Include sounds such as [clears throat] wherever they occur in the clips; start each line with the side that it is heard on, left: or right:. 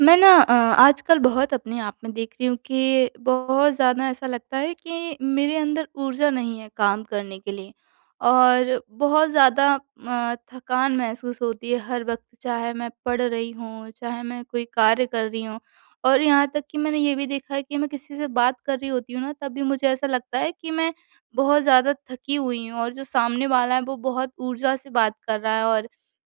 right: मैं ना अ, आजकल बहुत अपने आप में देख रही हूँ कि बहुत ज़्यादा ऐसा लगता है कि मेरे अंदर ऊर्जा नहीं है काम करने के लिए और बहुत ज़्यादा अ, थकान महसूस होती है हर वक़्त। चाहे मैं पढ़ रही हूँ, चाहे मैं कोई कार्य कर रही हूँ और यहाँ तक कि मैंने ये भी देखा है कि मैं किसी से बात कर रही होती हूँ ना, तब भी मुझे ऐसा लगता है कि मैं बहुत ज़्यादा थकी हुई हूँ और जो सामने वाला है, वो बहुत ऊर्जा से बात कर रहा है और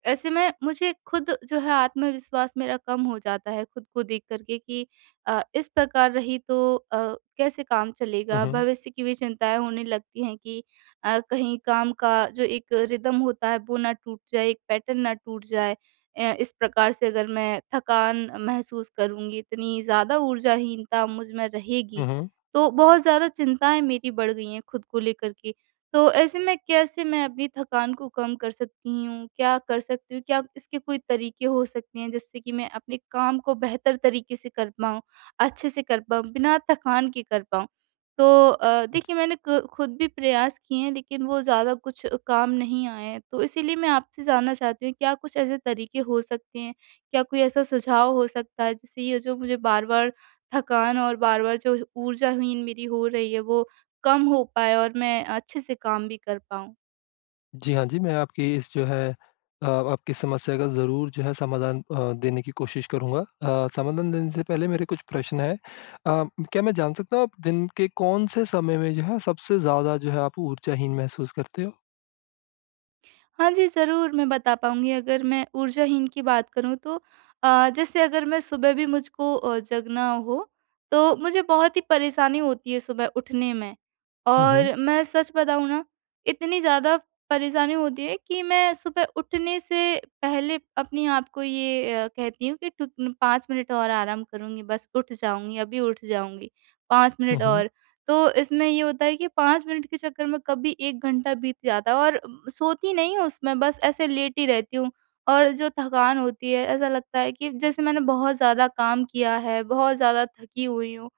right: ऐसे में मुझे खुद जो है, आत्मविश्वास मेरा कम हो जाता है, खुद को देख कर के कि अ, "इस प्रकार रही, तो अ, कैसे काम
left: हुँ,
right: चलेगा?"
left: हुँ।
right: भविष्य की भी चिंताएँ होने लगती हैं कि अ, कहीं काम का जो एक रिदम होता है, वो ना टूट जाए, एक पैटर्न ना टूट जाए। अ, इस प्रकार से अगर मैं थकान महसूस करूँगी, इतनी ज़्यादा ऊर्जाहीनता मुझ में रहेगी,
left: हुँ, हुँ।
right: तो बहुत ज़्यादा चिंताएँ मेरी बढ़ गई हैं खुद को लेकर के। तो ऐसे में कैसे मैं अपनी थकान को कम कर सकती हूँ? क्या कर सकती हूँ? क्या इसके कोई तरीके हो सकते हैं, जिससे कि मैं अपने काम को बेहतर तरीके से कर पाऊँ, अच्छे से कर पाऊँ, बिना थकान के कर पाऊँ? तो अ, देखिए, मैंने क खुद भी प्रयास किए हैं, लेकिन वो ज़्यादा कुछ काम नहीं आए हैं। तो इसीलिए मैं आपसे जानना चाहती हूँ, क्या कुछ ऐसे तरीके हो सकते हैं, क्या कोई ऐसा सुझाव हो सकता है, जिससे ये जो मुझे बार-बार थकान और बार-बार जो ऊर्जाहीन मेरी हो रही है, वो कम हो पाए और मैं अच्छे से काम भी कर पाऊँ?
left: जी, हाँ जी, मैं आपकी इस जो है अ, आपकी समस्या का ज़रूर जो है समाधान अ, देने की कोशिश करूँगा। अ, समाधान देने से पहले मेरे कुछ प्रश्न हैं अ, क्या मैं जान सकता हूँ आप दिन के कौन-से समय में जो है सबसे ज़्यादा जो है, आप ऊर्जाहीन महसूस करते हो?
right: हाँ जी, ज़रूर मैं बता पाऊँगी अगर मैं ऊर्जाहीन की बात करूँ तो अ, जैसे अगर मैं सुबह भी मुझको अ, जगना हो तो मुझे बहुत ही परेशानी होती है सुबह उठने में।
left: हुँ, हुँ।
right: और मैं सच बताऊँ ना इतनी ज़्यादा परेशानी होती है कि मैं सुबह उठने से पहले अपने आप को ये अ, कहती हूँ कि ट 5 मिनट और आराम करूँगी बस उठ जाऊँगी, अभी उठ जाऊँगी 5
left: हुँ,
right: मिनट
left: हुँ।
right: और। तो इसमें ये होता है कि 5 मिनट के चक्कर में कभी 1 घंटा बीत जाता है और सोती नहीं हूँ उसमें बस ऐसे लेटी रहती हूँ। और जो थकान होती है, ऐसा लगता है कि जैसे मैंने बहुत ज़्यादा काम किया है, बहुत ज़्यादा थकी हुई हूँ,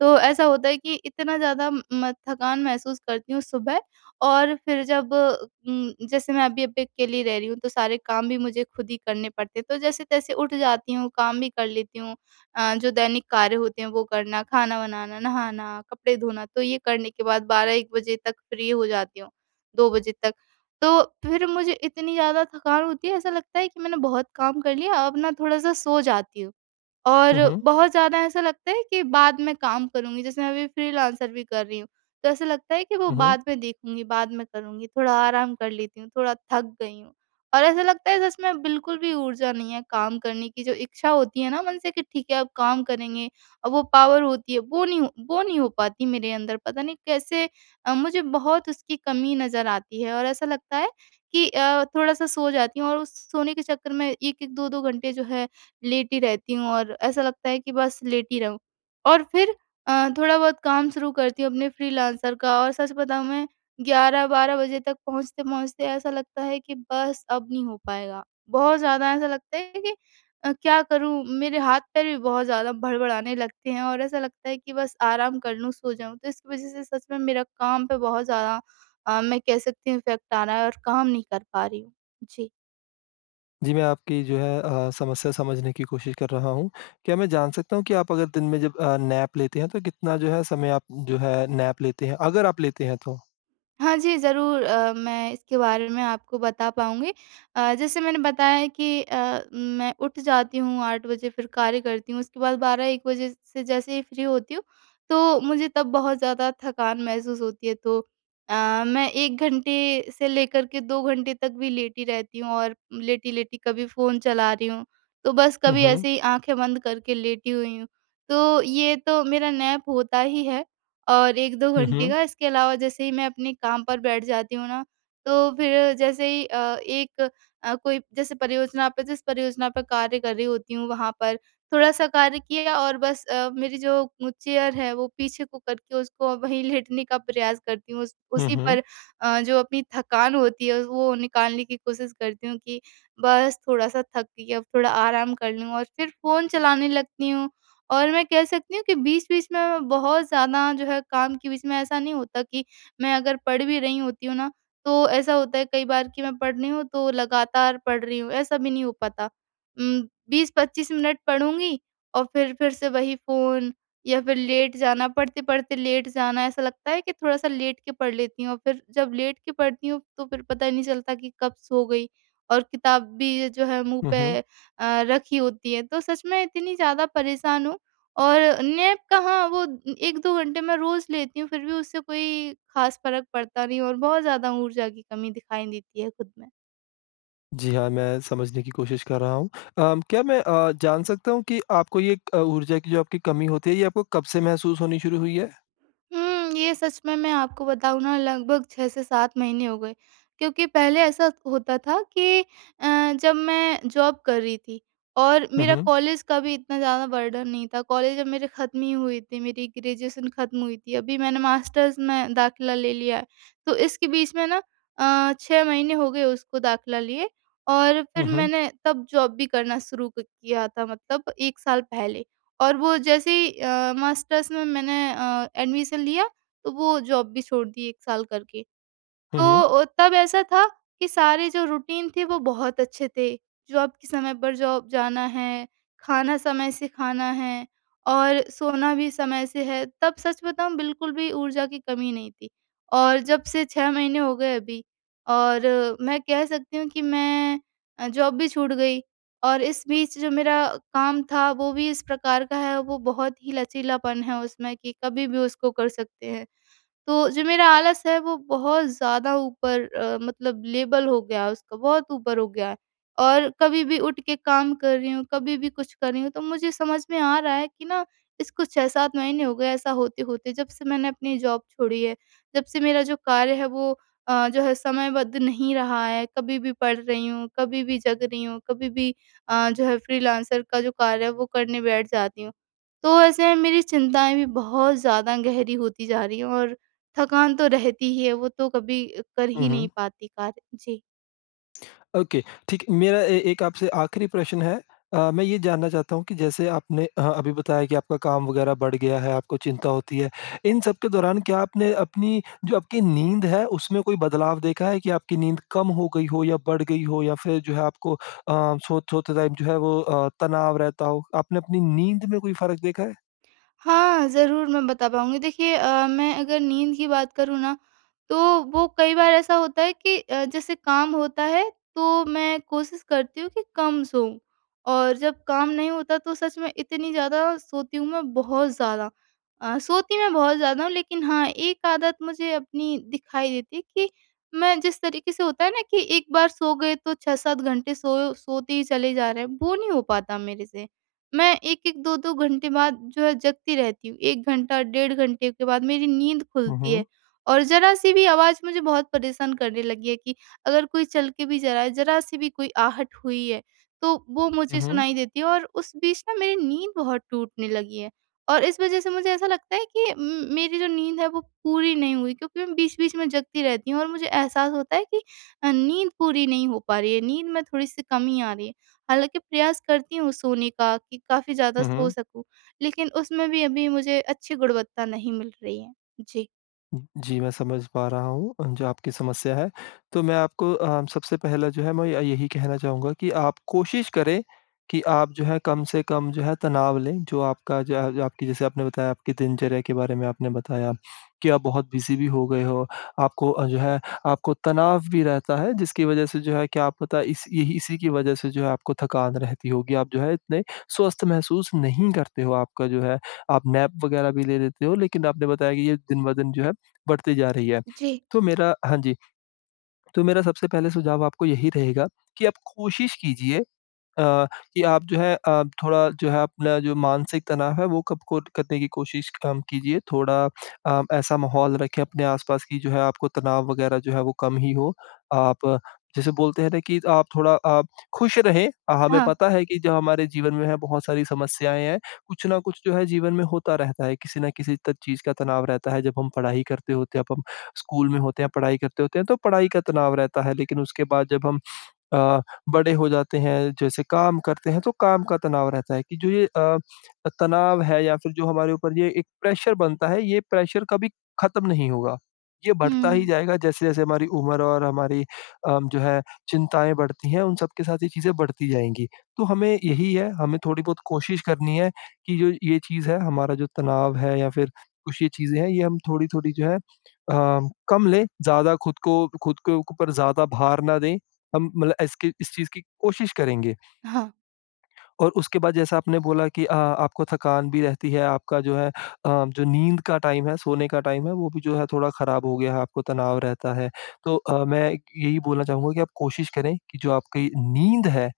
right: तो ऐसा होता है कि इतना ज़्यादा म थकान महसूस करती हूँ सुबह और फिर जब उम, जैसे मैं अभी यहाँ पे अकेली रह रही हूँ तो सारे काम भी मुझे खुद ही करने पड़ते हैं। तो जैसे-तैसे उठ जाती हूँ, काम भी कर लेती हूँ अ, जो दैनिक कार्य होते हैं वो करना, खाना बनाना, नहाना, कपड़े धोना तो ये करने के बाद 12-1 बजे तक फ्री हो जाती हूँ, 2 बजे तक। तो फिर मुझे इतनी ज़्यादा थकान होती है ऐसा लगता है, कि मैंने बहुत काम कर लिया, अब ना थोड़ा-सा सो जाती हूँ। और
left: हुँ, हुँ।
right: बहुत ज़्यादा ऐसा लगता है कि बाद में काम करूँगी जैसे मैं अभी फ्रीलांसर भी कर रही हूँ, तो ऐसा लगता है कि वो
left: हुँ, हुँ।
right: बाद में देखूँगी, बाद में करूँगी थोड़ा आराम कर लेती हूँ, थोड़ा थक गई हूँ। और ऐसा लगता है जैसे मैं बिल्कुल भी ऊर्जा नहीं है काम करने की, जो इच्छा होती है ना मन से कि ठीक है अब काम करेंगे वो पावर होती है वो नहीं वो नहीं हो पाती मेरे अंदर पता नहीं कैसे अ, मुझे बहुत उसकी कमी नज़र आती है और ऐसा लगता है कि अ, थोड़ा-सा सो जाती हूँ और उस सोने के चक्कर में 1-1, 2-2 घंटे जो है लेटी रहती हूँ और ऐसा लगता है कि बस लेटी रहुँ। और फिर अ, थोड़ा बहुत काम शुरू करती हूँ अपने फ्रीलांसर का और सच बताऊँ मैं 11-12 बजे तक पहुँचते-पहुँचते ऐसा लगता है कि बस अब नहीं हो पाएगा बहुत ज़्यादा ऐसा लगता है कि अ, क्या करूँ मेरे हाथ-पैर भी बहुत ज़्यादा भड़भड़ाने लगते हैं और ऐसा लगता है कि बस आराम कर लूँ, सो जाऊँ। तो इसकी वज़ह से सच में मेरा काम पे बहुत ज़्यादा अ, मैं कह सकती हूँ इफेक्ट आ रहा है और काम नहीं कर पा रही हूँ। जी।
left: जी, मैं आपकी जो है अ, समस्या समझने की कोशिश कर रहा हूँ। क्या मैं जान सकता हूँ कि आप अगर दिन में जब अ, नैप लेते हैं तो कितना जो है समय आप जो है नैप लेते हैं, अगर आप लेते हैं तो?
right: हाँ जी, ज़रूर अ, मैं इसके बारे में आपको बता पाऊँगी। अ, जैसे मैंने बताया है कि अ, मैं उठ जाती हूँ, 8 बजे फिर कार्य करती हूँ, उसके बाद 12-1 बजे से जैसे ही फ्री होती हूँ तो मुझे तब बहुत ज़्यादा थकान महसूस होती है, तो अ, मैं 1 घंटे से लेकर के 2 घंटे तक भी लेटी रहती हूँ। और लेटी-लेटी कभी फ़ोन चला रही हूँ, तो बस
left: हुँ,
right: कभी
left: हुँ।
right: ऐसे ही आँखें बंद करके लेटी हुई हूँ। तो ये तो मेरा नैप होता ही है और 1-2
left: हुँ,
right: घंटे
left: हुँ।
right: का इसके अलावा जैसे ही मैं अपने काम पर बैठ जाती हूँ ना, तो फिर जैसे ही अ, एक अ, कोई जैसे परियोजना पर जिस परियोजना पर कार्य कर रही होती हूँ वहाँ पर थोड़ा-सा कार्य किया और बस अ, मेरी जो चेयर है वो पीछे को करके उसको वही लेटने का प्रयास करती हूँ उस
left: हुँ,
right: उसी
left: हुँ।
right: पर अ, जो अपनी थकान होती है, वो निकालने की कोशिश करती हूँ कि बस थोड़ा-सा थक गई अब थोड़ा आराम कर लूँ और फिर फ़ोन चलाने लगती हूँ। और मैं कह सकती हूँ कि बीच-बीच में मैं बहुत ज़्यादा जो है, काम के बीच में ऐसा नहीं होता कि मैं अगर पढ़ भी रही होती हूँ ना तो ऐसा होता है कई बार कि मैं पढ़ रही हूँ तो लगातार पढ़ रही हूँ ऐसा भी नहीं हो पाता। उम, 20-25 मिनट पढूँगी औ फिर, फिर से वही फ़ोन या फिर लेट जाना, पढ़ते-पढ़ते लेट जाना ऐसा लगता है कि थोड़ा-सा लेट के पढ़ लेती हूँ अ, फिर जब लेट के पढ़ती हूँ, तो फिर पता नहीं चलता कि कब सो गई और किताब भी ये जो है मुँह
left: हुँ, हुँ।
right: पे अ, रखी होती है। तो सच में इतनी ज़्यादा परेशान हूँ और नैप कहाँ वो 1-2 घंटे मैं रोज़ लेती हूँ फिर भी उससे कोई खास फ़र्क पड़ता नहीं और बहुत ज़्यादा ऊर्जा की कमी दिखाई देती है खुद में।
left: जी हाँ, मैं समझने की कोशिश कर रहा हूँ। अम क्या मैं अ, जान सकता हूँ कि आपको ये क ऊर्जा की जो आपकी कमी होती है, ये आपको कब से महसूस होनी शुरू हुई है?
right: उम, ये सच में मैं आपको बताऊँ ना, लगभग 6 से 7 महीने हो गए। क्योंकि पहले ऐसा होता था कि अ, जब मैं जॉब कर रही थी, और
left: हुँ,
right: मेरा
left: हुँ।
right: कॉलेज का भी इतना ज़्यादा बर्डन नहीं था, कॉलेज जब मेरी खत्म ही हुई थी, मेरी ग्रेजुएशन खत्म हुई थी अभी मैंने मास्टर्स में दाखिला ले लिया। तो इसके बीच में ना अ, 6 महीने हो गए उसको दाखिला लिए और
left: हुँ,
right: फिर
left: हुँ।
right: मैंने तब जॉब भी करना शुरू क किया था मतलब 1 साल पहले, और वो जैसे ही अ, मास्टर्स में मैंने अ, एडमिशन लिया, तो वो जॉब भी छोड़ दी 1 साल करके।
left: हुँ,
right: तो
left: हुँ।
right: अ, तब ऐसा था, कि सारे जो रूटीन थी, वो बहुत अच्छे थे। जॉब के समय पर जॉब जाना है, खाना समय से खाना है, और सोना भी समय से है। तब सच बताऊँ बिल्कुल भी ऊर्जा की कमी नहीं थी, और जब से 6 महीने हो गए अभी और मैं कह सकती हूँ कि मैं अ, जॉब भी छूट गई, और इस बीच जो मेरा अ, काम था वो भी इस प्रकार का है, वो बहुत ही लचीलापन है उसमें कि कभी भी उसको कर सकते हैं। तो जो मेरा आलस है, वो बहुत ज़्यादा ऊपर अ, मतलब लेबल हो गया है उसको बहुत ऊपर हो गया है, और कभी भी उठ के काम कर रही हूँ, कभी भी कुछ कर रही हूँ तो मुझे समझ में आ रहा है कि ना, इसको 6-7 महीने हो गए ऐसा होते-होते जब से मैंने अपनी जॉब छोड़ी है, जब से मेरा जो कार्य है वो अ, जो है समयबद्ध नहीं रहा है। कभी भी पढ़ रही हूँ, कभी भी जग रही हूँ, कभी भी अ, जो है फ्रीलांसर का जो कार्य है, वो करने बैठ जाती हूँ। तो ऐसे मेरी चिंताएँ भी बहुत ज़्यादा गहरी होती जा रही हैं और थकान तो रहती ही है, वो तो कभी अ, कर ही नहीं
left: उहुँ।
right: पाती कार्य। जी।
left: [smacks lips] ओके ठीक। मेरा ए एक आपसे आख़िरी प्रश्न है। अ, मैं ये जानना चाहता हूँ कि जैसे आपने अ अभी बताया कि आपका काम वग़ैरह बढ़ गया है, आपको चिंता होती है इन सब के दौरान, क्या आपने अपनी जो आपकी नींद है उसमें कोई बदलाव देखा है कि आपकी नींद कम हो गई हो या बढ़ गई हो या फ़िर जो है आपको अ, सो सोते टाइम जो है वो अ, तनाव रहता हो? आपने अपनी नींद में कोई फ़र्क देखा है?
right: हाँ, ज़रूर मैं बता पाऊँगी। देखिए अ, मैं अगर नींद की बात करूँ ना तो वो कई बार ऐसा होता है कि अ, जैसे काम होता है तो मैं कोशिश करती हूँ कि कम सोऊँ। और जब काम नहीं होता तो सच में इतनी ज़्यादा सोती हूँ मैं बहुत ज़्यादा। अ, सोती मैं बहुत ज़्यादा हूँ लेकिन हाँ 1 आदत मुझे अपनी दिखाई देती कि मैं जिस तरीके से होता है ना कि एक बार सो गए तो 6-7 घंटे सो सोते ही चले जा रहे हैं वो नहीं हो पाता मेरे से। मैं 1-1, 2-2 घंटे बाद जो है जगती रहती हूँ। 1 घंटा डेढ़ घंटे के बाद मेरी नींद
left: हुँ,
right: खुलती है।
left: हुँ।
right: और ज़रा-सी भी आवाज़ मुझे बहुत परेशान करने लगी है कि अगर कोई चल के भी जा रहा है ज़रा-सी भी कोई आहट हुई है तो वो
left: हुँ,
right: मुझे
left: हुँ।
right: सुनाई देती है और उस बीच ना मेरी नींद बहुत टूटने लगी है। और इस वजह से मुझे ऐसा लगता है कि उम, मेरी जो नींद है वो पूरी नहीं हुई क्योंकि मैं बीच-बीच में जगती रहती हूँ और मुझे एहसास होता है कि अ, नींद पूरी नहीं हो पा रही है नींद में थोड़ी-सी कमी आ रही है। हालाँकि, प्रयास करती हूँ सोने का कि काफ़ी ज़्यादा
left: हुँ,
right: सो
left: हुँ।
right: सकूँ। लेकिन उसमें भी अभी मुझे अच्छी गुणवत्ता नहीं मिल रही है। जी।
left: जी, मैं समझ पा रहा हूँ अ, जो आपकी समस्या है। तो मैं आपको अ, सबसे पहला जो है, मैं य यही कहना चाहूँगा कि आप कोशिश करें कि आप जो है कम से कम जो है तनाव लें जो आपका ज जो आपकी जैसे आपने बताया आपकी दिनचर्या के बारे में आपने बताया कि आप बहुत बिज़ी भी हो गए हो। आपको अ, जो है आपको तनाव भी रहता है जिसकी वजह से जो है क्या आप पता इस यही इसी की वजह से जो है आपको थकान रहती होगी। आप जो है इतने स्वस्थ महसूस नहीं करते हो आपका जो है आप नैप वग़ैरह भी ले लेते हो लेकिन आपने बताया कि ये दिन ब दिन जो है बढ़ती जा रही है।
right: जी।
left: तो मेरा हाँ जी, तो मेरा सबसे पहले सुझाव आपको यही रहेगा कि आप कोशिश कीजिए अ, कि आप जो है अ, थोड़ा जो है अपना जो मानसिक तनाव है वो कब को करने की कोशिश कम कीजिए थोड़ा अ, ऐसा माहौल रखें अपने आस-पास कि जो है आपको तनाव वग़ैरह जो है वो कम ही हो। आप जैसे बोलते हैं ना कि, आप थोड़ा आप ख़ुश रहें हमें
right: हाँ।
left: पता है कि जो हमारे जीवन में है बहुत सारी समस्याएँ हैं। कुछ न कुछ जो है जीवन में होता रहता है किसी न किसी त चीज़ का तनाव रहता है जब हम पढ़ाई करते होते हैं अब हम स्कूल में होते हैं पढ़ाई करते होते हैं तो पढ़ाई का तनाव रहता है। लेकिन उसके बाद जब हम अ, बड़े हो जाते हैं जैसे काम करते हैं तो काम का तनाव रहता है कि जो ये अ अ, तनाव है या फ़िर जो हमारे ऊपर ये एक प्रेशर बनता है ये प्रेशर कभी ख़त्म नहीं होगा। ये बढ़ता ही
right: हुँ।
left: जाएगा जैसे-जैसे हमारी उम्र और हमारी अ, जो है चिंताएँ बढ़ती हैं उन सब के साथ, चीज़ें बढ़ती जाएँगी। तो हमें यही है हमें थोड़ी बहुत कोशिश करनी है कि जो ये चीज़ है हमारा जो तनाव है या फ़िर कुछ ये चीज़ें हैं ये हम थोड़ी-थोड़ी जो है अ, कम लें ज़्यादा ख़ुद को ख़ुद के ऊपर ज़्यादा भार ना दें। हम मतलब इसकी इस चीज़ की कोशिश करेंगे।
right: हाँ।
left: और उसके बाद जैसा आपने बोला कि अ आपको थकान भी रहती है, आपका जो है अ, जो नींद का टाइम है सोने का टाइम है वो भी जो है थोड़ा ख़राब हो गया है आपको तनाव रहता है। तो अ, मैं इक यही बोलना चाहूँगा कि आप कोशिश करें कि जो आपकी नींद है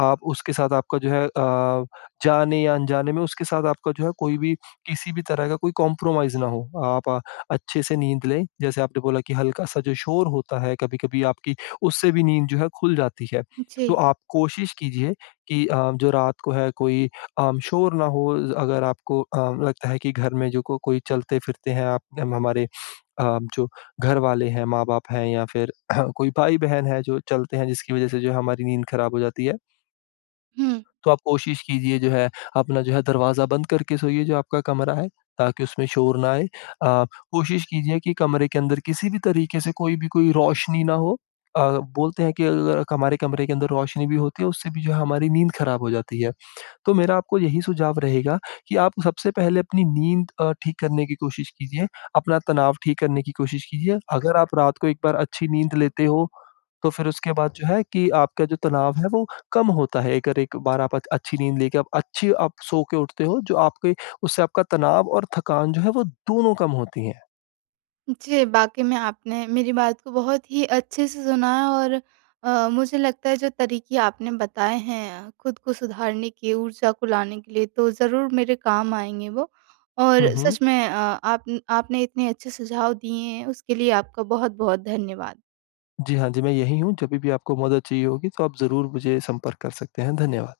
left: आप उसके साथ आपका जो है अ, जाने या अनजाने में उसके साथ आपका जो है कोई भी किसी भी तरह का कोई कंप्रोमाइज़ ना हो। आप अच्छे से नींद लें जैसे आपने बोला कि हल्का-सा जो शोर होता है कभी-कभी आपकी उससे भी नींद जो है ख़ुल जाती है। तो
right: जी।
left: आप कोशिश कीजिए कि अ, जो रात को है कोई अ, शोर ना हो ज़ अगर आपको अ, लगता है कि घर में जो को कोई चलते-फिरते हैं आप हम हमारे अ, जो घर वाले हैं, माँ-बाप हैं या फ़िर [clears throat] कोई भाई-बहन है जो चलते हैं जिसकी वजह से जो हमारी नींद ख़राब हो जाती है।
right: हुँ।
left: तो आप कोशिश कीजिए, जो है, अपना जो है, दरवाज़ा बंद करके सोइए, जो आपका कमरा है, ताकि उसमें शोर ना आए। अ, कोशिश कीजिए कि कमरे के अंदर किसी भी तरीके से कोई भी कोई रोशनी ना हो। अ, बोलते हैं कि अ, ल क हमारे कमरे के अंदर रोशनी भी होती है, उससे भी जो है, हमारी नींद खराब हो जाती है। तो मेरा आपको यही सुझाव रहेगा कि आप सबसे पहले अपनी नींद अ, ठीक करने की कोशिश कीजिए, अपना तनाव ठीक करने की कोशिश कीजिए। अगर आप रात को एक बार अच्छी नींद लेते हो, तो फिर उसके बाद जो है कि आपका जो तनाव है, वो कम होता है। एक अर एक बार आप आद अच्छी नींद लेके आप अच्छी आप सो के उठते हो, जो आपके उससे आपका तनाव और थकान जो है, वो दोनों कम होती हैं।
right: जी, बाकी में आपने मेरी बात को बहुत ही अच्छे से सुना है और अ, मुझे लगता है, जो तरीके आपने बताए हैं, खुद को सुधारने के, ऊर्जा को लाने के लिए, तो ज़रूर मेरे काम आएँगे वो और
left: हुँ, हुँ।
right: सच में अ, आपन आपने इतने अच्छे सुझाव दिए हैं, उसके लिए आपका बहुत-बहुत धन्यवाद।
left: जी, हाँ जी, मैं यही हूँ। जभी भी आपको मदद चाहिए होगी, तो आप ज़रूर मुझे संपर्क कर सकते हैं। धन्यवाद।